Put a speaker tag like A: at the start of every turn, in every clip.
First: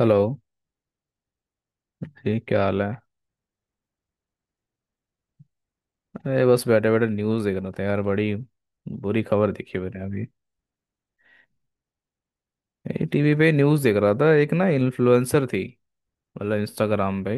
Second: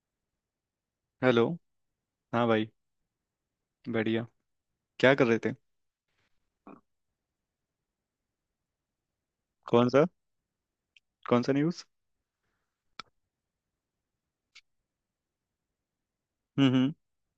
A: Hello
B: hello.
A: जी।
B: हाँ
A: क्या
B: भाई,
A: हाल है?
B: बढ़िया। क्या कर रहे थे?
A: अरे बस बैठे बैठे न्यूज़ देख रहा था यार। बड़ी बुरी खबर देखी
B: कौन
A: मैंने
B: सा?
A: अभी।
B: कौन सा न्यूज़?
A: ये टीवी पे न्यूज़ देख रहा था, एक ना इन्फ्लुएंसर थी, मतलब
B: हम्म।
A: इंस्टाग्राम पे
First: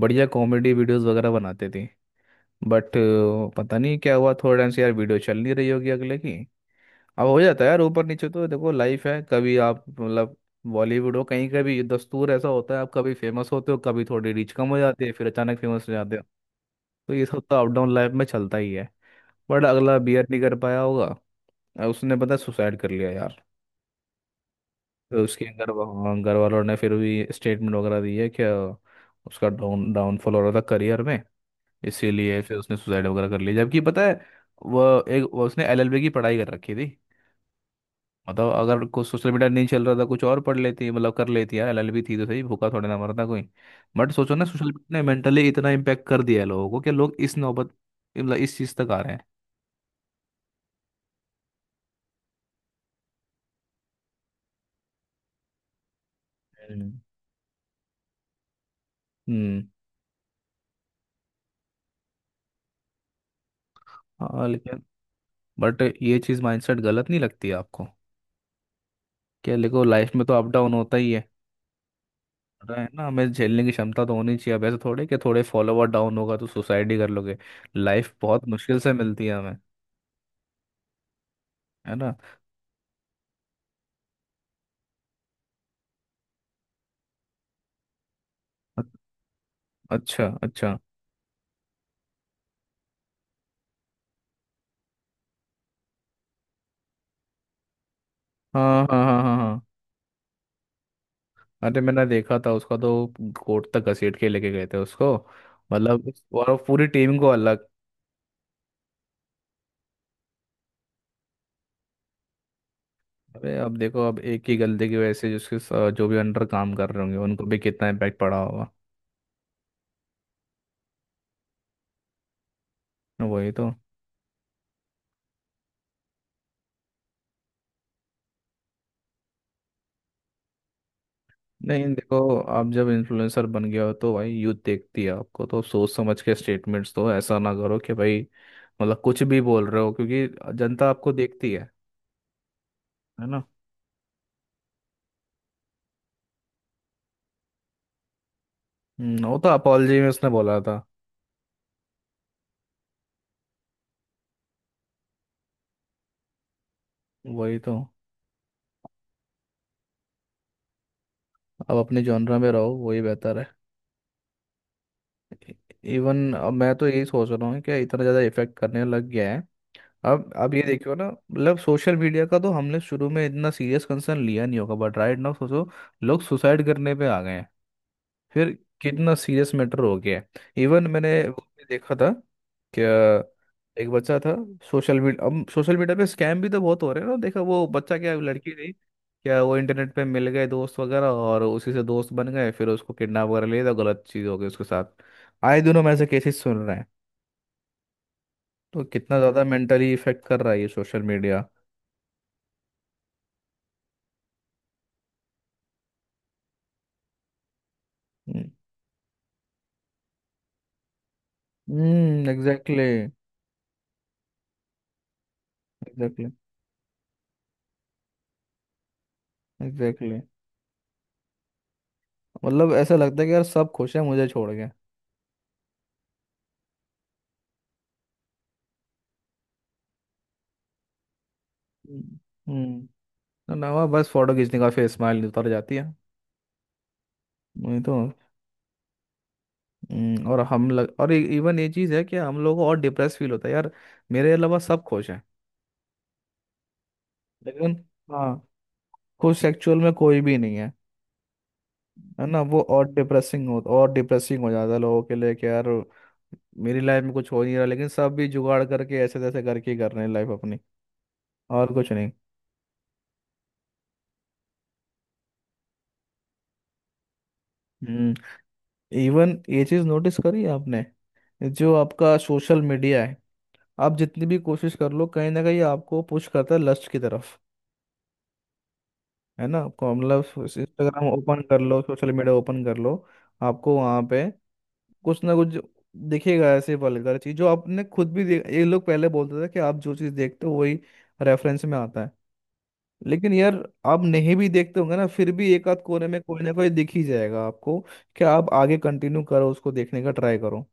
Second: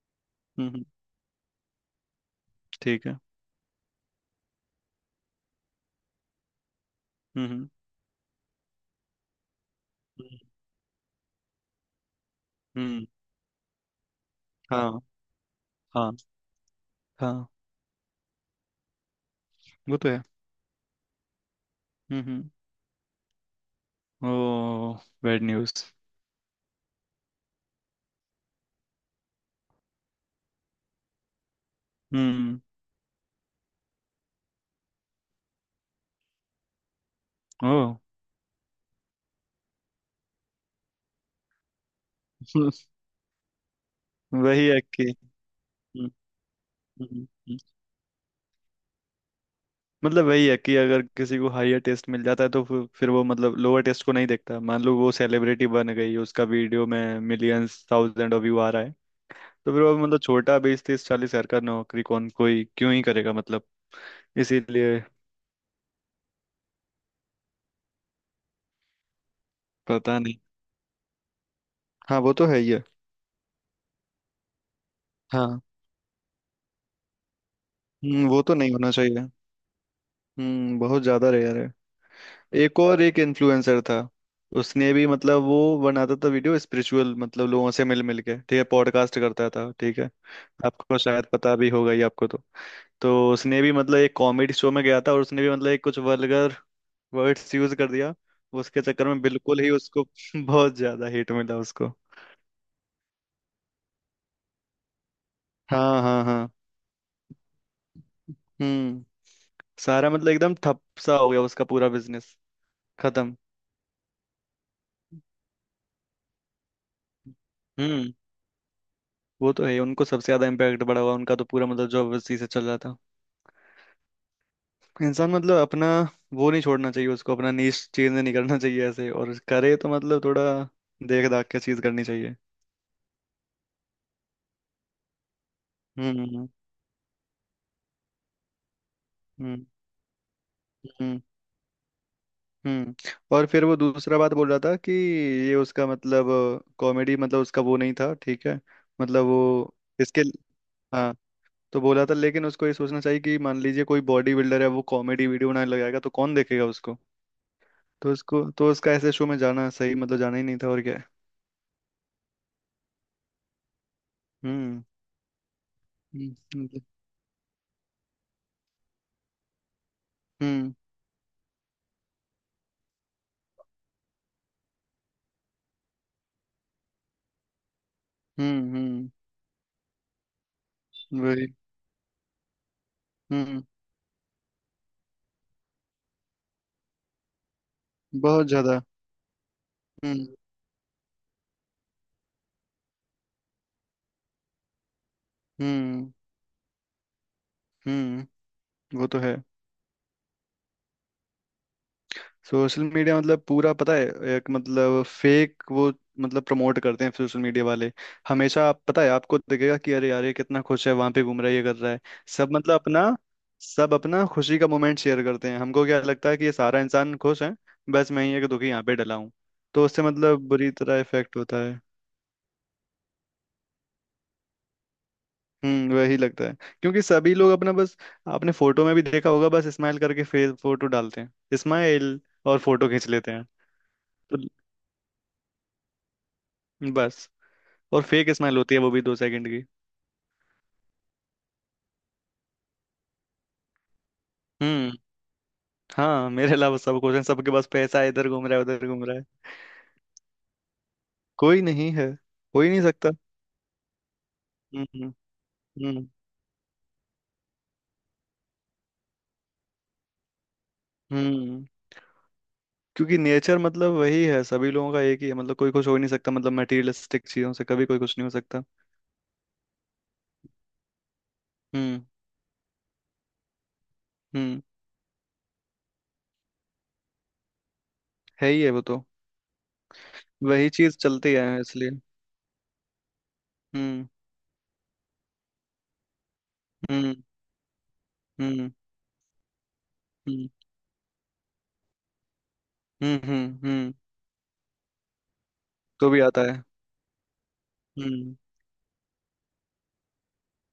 A: बढ़िया
B: हम्म
A: कॉमेडी
B: हम्म,
A: वीडियोस वगैरह बनाती थी। बट
B: ठीक है।
A: पता नहीं क्या हुआ, थोड़े टाइम से यार वीडियो चल नहीं रही होगी अगले की। अब हो जाता
B: हम्म।
A: है यार, ऊपर नीचे तो देखो, लाइफ है। कभी आप मतलब
B: हम्म
A: बॉलीवुड हो कहीं का भी, दस्तूर ऐसा होता है, आप
B: हम्म,
A: कभी फेमस होते हो, कभी थोड़ी रीच कम हो
B: हाँ
A: जाती है, फिर अचानक फेमस हो
B: हाँ
A: जाते हो। तो ये सब
B: हाँ।
A: तो अप डाउन लाइफ में चलता ही है। बट
B: वो
A: अगला
B: तो है।
A: बियर नहीं कर पाया होगा। उसने पता
B: हम्म।
A: सुसाइड कर लिया यार।
B: ओ,
A: तो
B: बैड
A: उसके
B: न्यूज़।
A: हाँ, घर वालों ने फिर भी स्टेटमेंट वगैरह दी है कि उसका डाउनफॉल हो रहा था करियर में, इसीलिए फिर
B: हम्म।
A: उसने सुसाइड वगैरह कर लिया। जबकि पता है वो एक वो उसने एलएलबी की पढ़ाई कर रखी थी।
B: ओ।
A: मतलब अगर कुछ सोशल मीडिया नहीं चल रहा था, कुछ और पढ़ लेती, मतलब कर लेती यार, एलएलबी थी तो सही, भूखा थोड़े ना मरता कोई। बट सोचो ना, सोशल
B: वही है
A: मीडिया ने
B: कि
A: मेंटली इतना इम्पेक्ट
B: हम्म,
A: कर दिया है लोगों को कि लोग
B: हम्म,
A: इस
B: हम्म।
A: नौबत, मतलब इस चीज़ तक आ रहे हैं।
B: मतलब वही है कि अगर किसी को हायर टेस्ट मिल जाता है तो फिर वो, मतलब, लोअर टेस्ट को नहीं देखता। मान लो वो सेलिब्रिटी बन गई, उसका वीडियो
A: हम्म।
B: में मिलियंस थाउजेंड व्यू आ रहा है,
A: हम्म।
B: तो फिर वो मतलब छोटा 20 30 40 हजार का नौकरी कौन, कोई क्यों ही करेगा मतलब,
A: हाँ, लेकिन
B: इसीलिए।
A: बट ये चीज़, माइंडसेट गलत नहीं लगती आपको? क्या, देखो लाइफ
B: पता
A: में तो
B: नहीं।
A: अप डाउन होता ही है।
B: हाँ वो तो है ही
A: पता
B: है।
A: है ना, हमें झेलने की क्षमता तो होनी चाहिए। अब ऐसे थोड़े कि थोड़े
B: हाँ।
A: फॉलोवर डाउन होगा तो सुसाइड ही कर लोगे। लाइफ
B: हम्म, वो
A: बहुत
B: तो नहीं
A: मुश्किल
B: होना
A: से मिलती
B: चाहिए।
A: है हमें।
B: हम्म, बहुत ज्यादा रेयर है।
A: है ना?
B: एक और एक इन्फ्लुएंसर था। उसने भी मतलब वो बनाता था वीडियो स्पिरिचुअल, मतलब लोगों से मिल मिल के, ठीक है,
A: अ-
B: पॉडकास्ट करता था, ठीक है।
A: अच्छा अच्छा।
B: आपको शायद पता भी होगा ही आपको तो। तो उसने भी मतलब एक कॉमेडी शो में गया था और उसने भी मतलब एक कुछ वल्गर वर्ड्स यूज कर दिया। उसके
A: हाँ हाँ
B: चक्कर में
A: हाँ हाँ
B: बिल्कुल
A: हाँ।
B: ही उसको बहुत ज्यादा हिट मिला
A: अरे
B: उसको।
A: मैंने देखा था उसका तो। कोर्ट तक घसीट के लेके गए थे उसको।
B: हाँ
A: मतलब
B: हाँ हाँ।
A: और पूरी टीम को अलग।
B: हम्म, सारा मतलब एकदम ठप सा हो गया उसका पूरा बिजनेस, खत्म।
A: अरे अब देखो, अब एक ही गलती की वजह से जो भी अंडर काम कर रहे होंगे उनको भी कितना
B: हम्म
A: इम्पैक्ट पड़ा होगा।
B: वो तो है ही, उनको सबसे ज्यादा इम्पैक्ट पड़ा हुआ, उनका तो पूरा मतलब जॉब उसी से चल रहा था।
A: वही तो।
B: इंसान मतलब अपना वो नहीं छोड़ना चाहिए, उसको अपना नीश चेंज नहीं करना चाहिए ऐसे, और करे तो मतलब थोड़ा देख दाख के चीज
A: नहीं
B: करनी
A: देखो,
B: चाहिए।
A: आप जब इन्फ्लुएंसर बन गया हो तो भाई, यूथ देखती है आपको, तो सोच
B: हम्म
A: समझ के
B: हम्म
A: स्टेटमेंट्स दो। ऐसा ना करो कि भाई मतलब कुछ भी
B: हम्म
A: बोल रहे हो, क्योंकि जनता आपको
B: हम्म
A: देखती है।
B: हम्म, हम्म।
A: है ना?
B: और फिर वो दूसरा बात बोल रहा था कि ये उसका मतलब कॉमेडी मतलब उसका वो नहीं था, ठीक है। मतलब
A: वो तो
B: वो
A: अपॉलजी में
B: इसके
A: उसने बोला था।
B: हाँ, तो बोला था। लेकिन उसको ये सोचना चाहिए कि मान लीजिए कोई बॉडी बिल्डर है, वो कॉमेडी वीडियो बनाने लगाएगा तो कौन देखेगा उसको।
A: वही तो।
B: तो उसको तो उसका ऐसे शो में जाना सही, मतलब जाना ही नहीं था और क्या है।
A: अब अपने जॉनरा में रहो, वही बेहतर है।
B: हम्म
A: इवन अब
B: हम्म
A: मैं
B: मतलब-
A: तो यही सोच रहा हूँ कि इतना ज़्यादा इफेक्ट करने लग गया है। अब ये
B: हम्म
A: देखियो ना, मतलब सोशल मीडिया का तो हमने शुरू में इतना सीरियस कंसर्न लिया नहीं होगा, बट राइट नाउ सोचो, लोग सुसाइड करने पे आ गए हैं। फिर
B: हम्म।
A: कितना सीरियस मैटर हो गया है। इवन मैंने वो
B: वही।
A: भी देखा था, क्या,
B: हम्म,
A: एक बच्चा था। सोशल मीडिया, अब सोशल मीडिया पे स्कैम भी तो बहुत हो रहे हैं ना। देखा, वो बच्चा क्या
B: बहुत
A: लड़की थी
B: ज्यादा।
A: क्या, वो इंटरनेट पे
B: हम्म
A: मिल गए दोस्त वगैरह, और उसी से दोस्त बन गए, फिर उसको किडनैप वगैरह ले था, गलत चीज़ हो गई उसके साथ। आए दिनों हम ऐसे
B: हम्म।
A: केसेस सुन रहे हैं।
B: हम्म
A: तो
B: वो
A: कितना
B: तो है।
A: ज़्यादा मेंटली इफेक्ट कर रहा है ये सोशल मीडिया।
B: सोशल मीडिया मतलब पूरा पता है। एक मतलब फेक वो, मतलब प्रमोट करते हैं सोशल मीडिया वाले
A: हम्म।
B: हमेशा। आप पता है आपको दिखेगा कि अरे यार ये कितना खुश है, वहां पे घूम रहा है, ये कर रहा है। सब मतलब
A: एग्जैक्टली।
B: अपना, सब अपना खुशी का मोमेंट शेयर करते हैं, हमको क्या लगता
A: एग्जैक्टली।
B: है कि ये सारा इंसान खुश है, बस मैं ही एक दुखी यहाँ पे डला हूँ। तो उससे
A: एग्जैक्टली।
B: मतलब बुरी तरह इफेक्ट होता है।
A: मतलब ऐसा लगता है कि यार सब खुश है, मुझे छोड़ के।
B: हम्म, वही लगता है। क्योंकि सभी लोग अपना बस, आपने फोटो में भी देखा होगा बस स्माइल करके फेस, फोटो डालते हैं
A: हम्म।
B: स्माइल और फोटो
A: हम्म।
B: खींच लेते हैं।
A: नवा बस फोटो
B: तो
A: खींचने का, फिर स्माइल उतर जाती है।
B: बस,
A: नहीं तो।
B: और फेक स्माइल होती है वो भी 2 सेकंड की।
A: और हम लग और इवन ये चीज़ है कि हम लोगों को और डिप्रेस फील होता है यार, मेरे अलावा सब
B: हम्म।
A: खुश हैं।
B: हाँ मेरे अलावा सब कुछ है, सबके पास
A: लेकिन,
B: पैसा है, इधर
A: हाँ,
B: घूम रहा है, उधर घूम रहा है।
A: खुश एक्चुअल में कोई भी नहीं है।
B: कोई नहीं है।
A: है ना? वो
B: हो ही नहीं
A: और
B: सकता।
A: डिप्रेसिंग, हो और डिप्रेसिंग हो जाता है
B: हम्म
A: लोगों
B: हम्म
A: के लिए कि यार
B: हम्म
A: मेरी लाइफ में कुछ हो नहीं रहा, लेकिन सब भी जुगाड़ करके ऐसे तैसे करके ही कर रहे हैं लाइफ अपनी,
B: हम्म।
A: और कुछ नहीं।
B: क्योंकि नेचर मतलब वही है, सभी लोगों का एक ही है, मतलब कोई कुछ हो ही नहीं सकता, मतलब मटेरियलिस्टिक चीजों से कभी कोई
A: हम्म।
B: कुछ नहीं हो सकता।
A: इवन ये चीज़ नोटिस करी है आपने, जो
B: हम्म
A: आपका सोशल मीडिया है, आप जितनी भी
B: हम्म,
A: कोशिश कर लो, कहीं ना कहीं आपको पुश करता है लस्ट की तरफ।
B: है ही है वो तो।
A: है ना? आपको मतलब
B: वही चीज
A: इंस्टाग्राम
B: चलती
A: ओपन
B: है
A: कर लो,
B: इसलिए।
A: सोशल मीडिया ओपन कर लो, आपको वहाँ
B: हम्म
A: पे कुछ ना कुछ दिखेगा ऐसे
B: हम्म
A: वल्गर चीज, जो आपने खुद भी देख, ये
B: हम्म
A: लोग पहले बोलते थे कि आप जो चीज़ देखते
B: हम्म
A: हो वही रेफरेंस में आता है,
B: हम्म
A: लेकिन
B: हम्म
A: यार
B: हम्म,
A: आप नहीं भी देखते होंगे ना, फिर भी एक आध कोने
B: तो
A: में
B: भी आता
A: कोई ना
B: है।
A: कोई दिख ही जाएगा आपको, कि
B: हम्म।
A: आप आगे कंटिन्यू करो, उसको देखने का ट्राई करो।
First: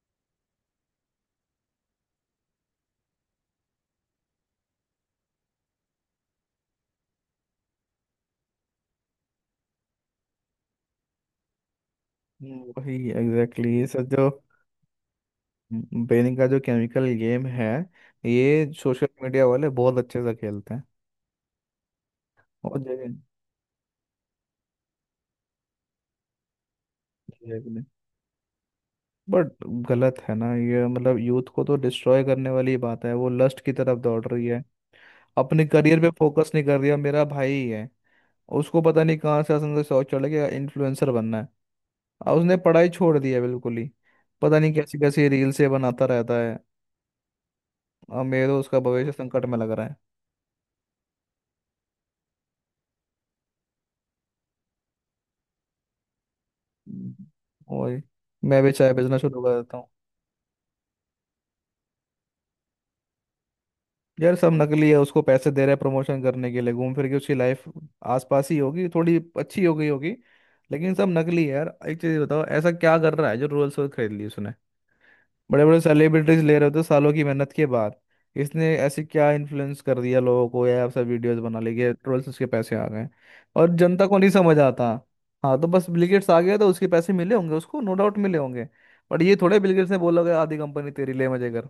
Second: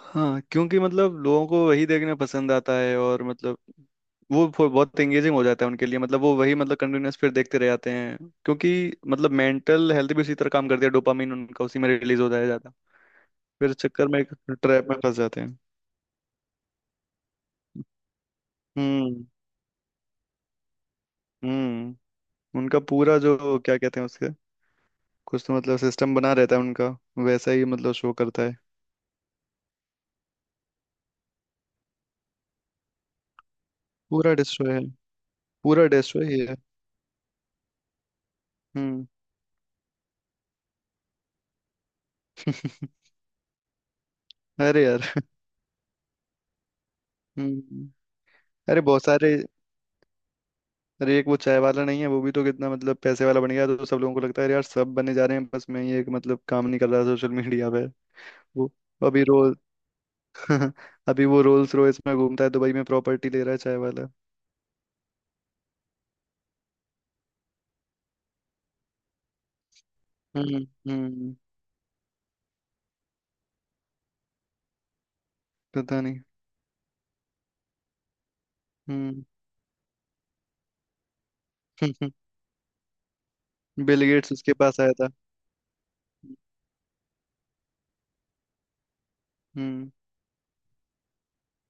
B: हाँ क्योंकि मतलब लोगों को वही देखना पसंद आता है और मतलब वो बहुत एंगेजिंग हो जाता है उनके लिए, मतलब वो वही मतलब कंटिन्यूअस फिर देखते रह जाते हैं। क्योंकि मतलब मेंटल हेल्थ भी उसी तरह काम करती है, डोपामिन उनका उसी में रिलीज होता है, जाता है।
A: वही, एग्जैक्टली
B: फिर इस
A: exactly, ये सब
B: चक्कर में
A: जो
B: एक ट्रैप में फंस जाते हैं।
A: ब्रेन का जो केमिकल गेम है, ये सोशल
B: हम्म
A: मीडिया वाले बहुत अच्छे से खेलते हैं।
B: हम्म।
A: और
B: उनका पूरा जो क्या कहते हैं उसके कुछ तो मतलब सिस्टम बना रहता है उनका, वैसा ही मतलब शो करता है।
A: बट गलत है ना ये, मतलब यूथ को तो डिस्ट्रॉय करने वाली ही बात है, वो लस्ट की तरफ दौड़
B: पूरा
A: रही है,
B: डिस्ट्रॉय है।
A: अपने
B: पूरा
A: करियर पे
B: डिस्ट्रॉय ही
A: फोकस
B: है।
A: नहीं कर रही है। मेरा भाई ही है, उसको पता
B: हम्म
A: नहीं कहाँ से असन से शौक चढ़ गया, इन्फ्लुएंसर बनना है, और उसने पढ़ाई छोड़ दी है बिल्कुल ही। पता नहीं
B: अरे
A: कैसी
B: यार।
A: कैसी रील से बनाता रहता है,
B: हम्म।
A: और मेरे तो उसका
B: अरे बहुत
A: भविष्य
B: सारे,
A: संकट में लग रहा है।
B: अरे एक वो चाय वाला नहीं है वो भी तो कितना मतलब पैसे वाला बन गया, तो सब लोगों को लगता है यार सब बने जा रहे हैं बस मैं ही एक मतलब काम नहीं कर रहा
A: हम्म।
B: सोशल मीडिया पे।
A: वही, मैं
B: वो
A: भी चाय बेचना
B: अभी
A: शुरू
B: रोल
A: कर देता हूँ।
B: अभी वो रोल्स रॉयस में घूमता है दुबई में, प्रॉपर्टी ले रहा है चाय वाला।
A: यार सब नकली है, उसको पैसे दे रहे हैं प्रमोशन करने के लिए। घूम फिर के उसकी लाइफ आसपास ही होगी, थोड़ी अच्छी हो गई होगी,
B: हम्म
A: लेकिन सब
B: हम्म,
A: नकली है यार। एक चीज बताओ, ऐसा क्या कर रहा है जो रोल्स रॉयस खरीद ली उसने? बड़े बड़े
B: पता नहीं।
A: सेलिब्रिटीज ले रहे होते सालों की मेहनत के बाद, इसने ऐसे
B: हम्म
A: क्या इन्फ्लुएंस कर दिया लोगों को? या सब वीडियोस बना ली, गए रोल्स, उसके पैसे आ गए। और
B: बिल
A: जनता को नहीं
B: गेट्स उसके
A: समझ
B: पास
A: आता।
B: आया था।
A: हाँ तो बस, बिल गेट्स आ गया तो उसके पैसे मिले होंगे उसको, नो डाउट मिले होंगे। बट ये थोड़े बिल
B: हम्म
A: गेट्स ने बोला होगा आधी कंपनी तेरी ले, मजे कर।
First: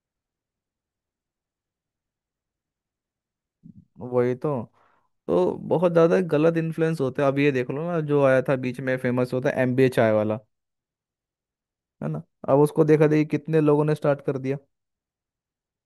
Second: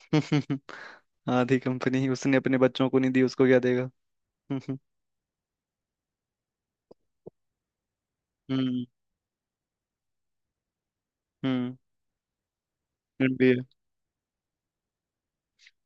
B: आधी कंपनी उसने अपने बच्चों को नहीं दी उसको क्या देगा।
A: वही तो।
B: हम्म।
A: तो बहुत ज्यादा गलत इन्फ्लुएंस होते हैं। अब ये देख लो ना, जो आया था बीच
B: हम्म
A: में फेमस होता है, एमबीए चाय वाला। है ना? अब उसको देखा देखी
B: भी
A: कितने
B: है।
A: लोगों ने स्टार्ट कर दिया।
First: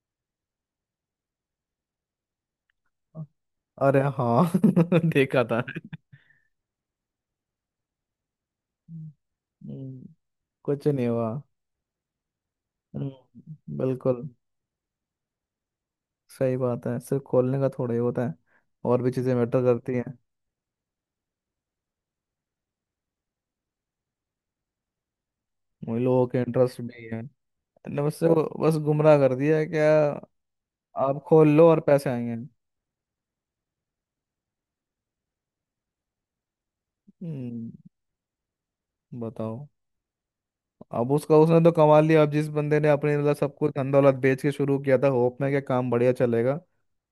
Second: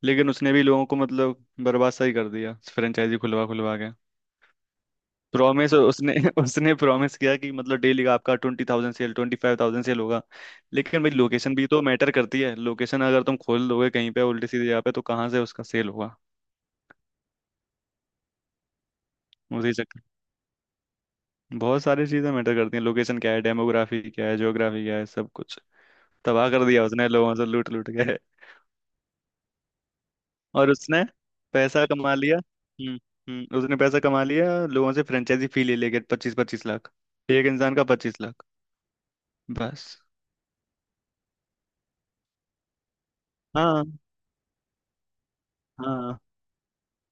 B: लेकिन उसने भी लोगों को मतलब बर्बाद सा ही कर दिया फ्रेंचाइजी खुलवा खुलवा के।
A: अरे हाँ, देखा था।
B: प्रॉमिस उसने उसने प्रॉमिस किया कि मतलब डेली का आपका 20,000 सेल, 25,000 सेल
A: हम्म,
B: होगा।
A: कुछ
B: लेकिन
A: नहीं
B: भाई
A: हुआ।
B: लोकेशन भी तो मैटर करती है। लोकेशन
A: हम्म,
B: अगर तुम खोल दोगे कहीं पे
A: बिल्कुल,
B: उल्टी सीधी जगह पे तो कहाँ से उसका सेल होगा।
A: सही बात है, सिर्फ खोलने का थोड़ा ही होता है, और भी चीजें मैटर
B: उसी
A: करती
B: चक्कर,
A: हैं।
B: बहुत सारी चीजें मैटर करती हैं, लोकेशन क्या है, डेमोग्राफी क्या है, ज्योग्राफी क्या है, सब कुछ
A: वही, लोगों के
B: तबाह कर
A: इंटरेस्ट
B: दिया
A: भी
B: उसने
A: है,
B: लोगों से लूट लूट
A: मतलब
B: के।
A: उससे वो बस गुमराह कर दिया है क्या,
B: और उसने
A: आप खोल लो और
B: पैसा
A: पैसे
B: कमा
A: आएंगे।
B: लिया। हम्म, उसने पैसा कमा लिया लोगों से, फ्रेंचाइजी फी ले लेके 25 25 लाख। एक
A: हम्म,
B: इंसान का 25 लाख।
A: बताओ।
B: बस।
A: अब उसका, उसने तो कमा लिया, अब जिस बंदे ने अपने मतलब सब कुछ
B: हाँ
A: धन दौलत बेच के शुरू किया था होप में कि काम बढ़िया
B: हाँ
A: चलेगा,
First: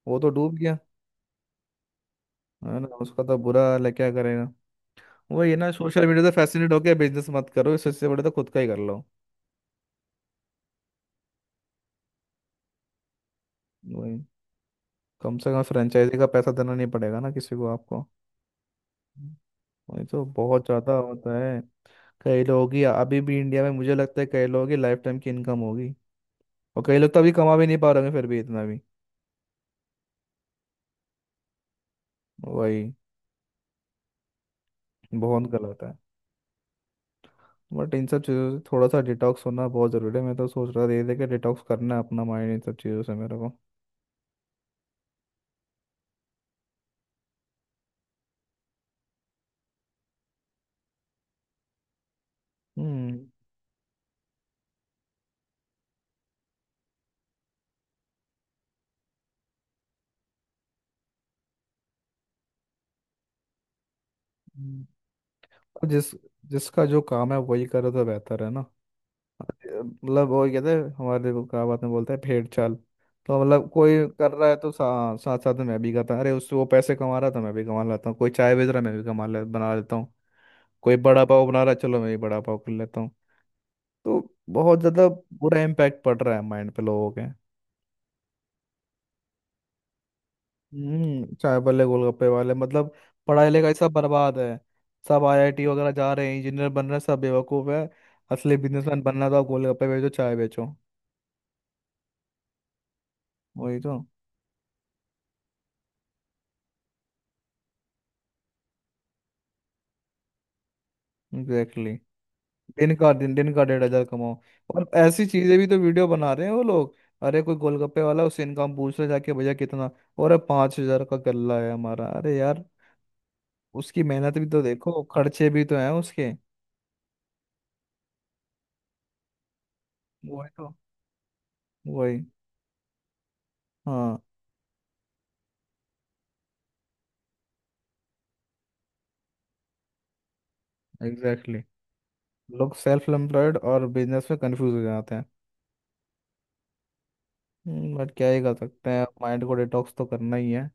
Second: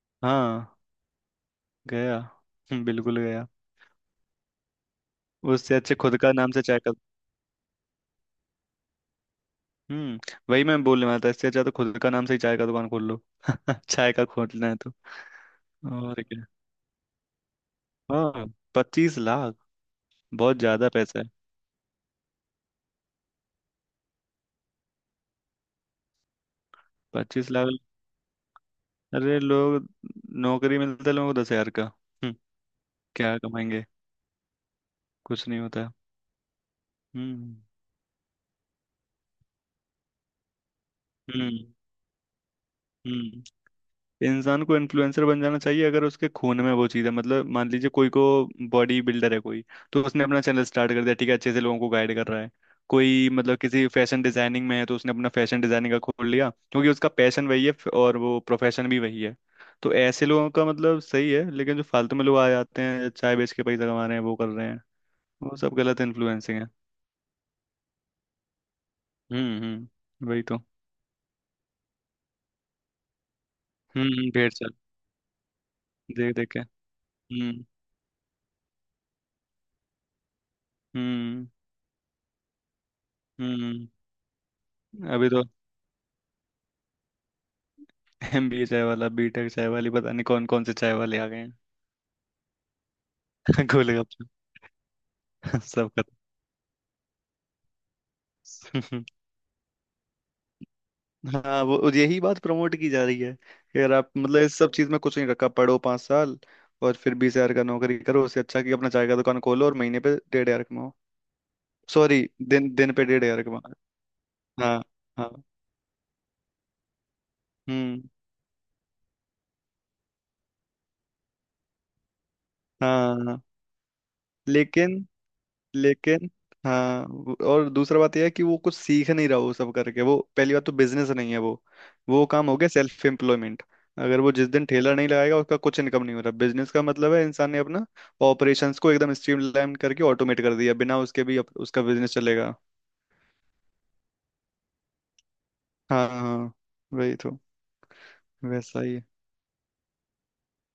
A: वो तो डूब
B: हाँ,
A: गया।
B: गया।
A: है ना?
B: बिल्कुल
A: उसका तो
B: गया।
A: बुरा हाल है, क्या करेगा? वही है ना,
B: उससे अच्छे
A: सोशल
B: खुद
A: मीडिया से
B: का नाम से
A: फैसिनेट
B: चाय का।
A: होकर बिजनेस मत करो, इससे इससे बड़े तो खुद का ही कर लो।
B: हम्म, वही मैं बोलने वाला था, इससे अच्छा तो खुद का नाम से ही चाय का दुकान खोल लो चाय
A: वही,
B: का खोलना है तो।
A: कम से कम फ्रेंचाइजी
B: और
A: का
B: क्या,
A: पैसा देना नहीं पड़ेगा ना किसी को आपको।
B: हाँ। 25 लाख
A: वही तो,
B: बहुत
A: बहुत
B: ज्यादा
A: ज्यादा
B: पैसा है।
A: होता है। कई लोगों की, अभी भी इंडिया में मुझे लगता है कई लोगों की लाइफ टाइम की इनकम होगी, और कई लोग तो अभी
B: पच्चीस
A: कमा भी
B: लाख।
A: नहीं पा रहे होंगे फिर भी इतना भी।
B: अरे लोग, नौकरी मिलता है लोगों को 10 हजार का।
A: वही,
B: क्या कमाएंगे। कुछ
A: बहुत
B: नहीं
A: गलत
B: होता।
A: है।
B: हम्म
A: बट इन सब चीज़ों से थोड़ा सा डिटॉक्स होना बहुत ज़रूरी है। मैं तो सोच रहा धीरे धीरे के
B: हम्म
A: डिटॉक्स करना है अपना माइंड इन सब चीज़ों से मेरे को।
B: हम्म। इंसान को इन्फ्लुएंसर बन जाना चाहिए अगर उसके खून में वो चीज़ है, मतलब मान लीजिए कोई को बॉडी बिल्डर है कोई, तो उसने अपना चैनल स्टार्ट कर दिया, ठीक है, अच्छे से लोगों को गाइड कर रहा है।
A: हम्म।
B: कोई मतलब किसी फैशन डिजाइनिंग में है तो उसने अपना फैशन डिजाइनिंग का खोल लिया क्योंकि उसका पैशन वही है और वो प्रोफेशन भी वही है। तो ऐसे लोगों का मतलब सही है, लेकिन जो फालतू में लोग आ जाते हैं चाय बेच के पैसा कमा रहे हैं वो कर रहे हैं,
A: हम्म।
B: वो सब
A: तो
B: गलत इन्फ्लुएंसिंग है।
A: जिसका जो काम है वही करे तो बेहतर है ना। मतलब
B: हम्म, वही
A: वो
B: तो।
A: कहते हैं हमारे वो, क्या बात में बोलते हैं, भेड़ चाल। तो मतलब कोई कर रहा
B: भेड़
A: है तो
B: चाल,
A: साथ साथ में मैं भी करता हूँ, अरे
B: देख देख
A: उससे
B: के।
A: वो पैसे कमा रहा था मैं
B: हम्म
A: भी कमा लेता हूँ, कोई चाय बेच रहा है मैं भी कमा ले बना लेता हूँ, कोई बड़ा पाव
B: हम्म
A: बना रहा है चलो मैं भी बड़ा पाव कर लेता हूँ।
B: हम्म।
A: तो बहुत ज़्यादा
B: अभी तो
A: बुरा इम्पैक्ट पड़ रहा है माइंड पे लोगों के।
B: एम बी ए चाय वाला, बी टेक चाय वाली, पता नहीं कौन कौन से चाय वाले आ
A: हम्म,
B: गए हैं।
A: चाय वाले, गोलगप्पे वाले, मतलब पढ़ाई लिखाई सब
B: गोलगप्पे।
A: बर्बाद है। सब आईआईटी वगैरह
B: सब
A: जा रहे हैं, इंजीनियर बन रहे हैं, सब बेवकूफ है। असली बिजनेसमैन
B: खत्म।
A: बनना तो आप गोलगप्पे बेचो, चाय बेचो।
B: हाँ वो, और यही बात प्रमोट की जा रही है कि
A: वही
B: अगर
A: तो,
B: आप मतलब इस सब चीज में कुछ नहीं रखा, पढ़ो 5 साल और फिर 20 हजार का नौकरी करो, उससे अच्छा कि अपना चाय का दुकान खोलो और महीने पे 1500 कमाओ।
A: Exactly
B: sorry,
A: exactly.
B: दिन दिन
A: दिन
B: पे
A: का,
B: डेढ़
A: दिन
B: हजार
A: दिन का
B: कमाओ।
A: 1,500 कमाओ।
B: हाँ
A: और ऐसी
B: हाँ।
A: चीजें भी तो वीडियो बना रहे हैं वो लोग। अरे कोई गोलगप्पे
B: हम्म।
A: वाला, उससे इनकम पूछ रहे जाके, भैया कितना, और 5,000 का गल्ला है हमारा। अरे यार,
B: हाँ हाँ, हाँ।
A: उसकी मेहनत भी तो देखो,
B: लेकिन
A: खर्चे भी तो हैं
B: लेकिन
A: उसके।
B: हाँ और दूसरा बात यह है कि वो कुछ सीख नहीं रहा वो सब करके। वो
A: वही
B: पहली बात
A: तो।
B: तो बिजनेस नहीं है वो
A: वही।
B: वो काम हो गया सेल्फ एम्प्लॉयमेंट।
A: हाँ,
B: अगर वो जिस दिन ठेला नहीं लगाएगा उसका कुछ इनकम नहीं हो रहा। बिजनेस का मतलब है इंसान ने अपना ऑपरेशंस को एकदम स्ट्रीमलाइन करके ऑटोमेट कर दिया, बिना उसके भी
A: एग्जैक्टली।
B: उसका बिजनेस चलेगा।
A: लोग सेल्फ एम्प्लॉयड और बिजनेस में कंफ्यूज हो जाते हैं।
B: हाँ हाँ, वही तो।
A: बट क्या ही कर
B: वैसा
A: सकते
B: ही है।
A: हैं, माइंड को डिटॉक्स तो करना ही है।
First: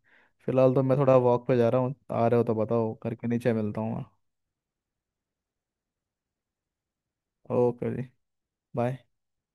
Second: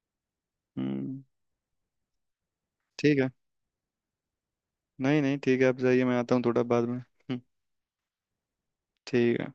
A: फिलहाल तो मैं थोड़ा
B: हम्म,
A: वॉक पे जा रहा हूँ, आ रहे हो तो बताओ, घर
B: ठीक
A: के
B: है।
A: नीचे मिलता हूँ मैं।
B: नहीं नहीं ठीक है, आप जाइए मैं आता हूँ थोड़ा बाद में।
A: ओके जी, बाय।
B: ठीक है।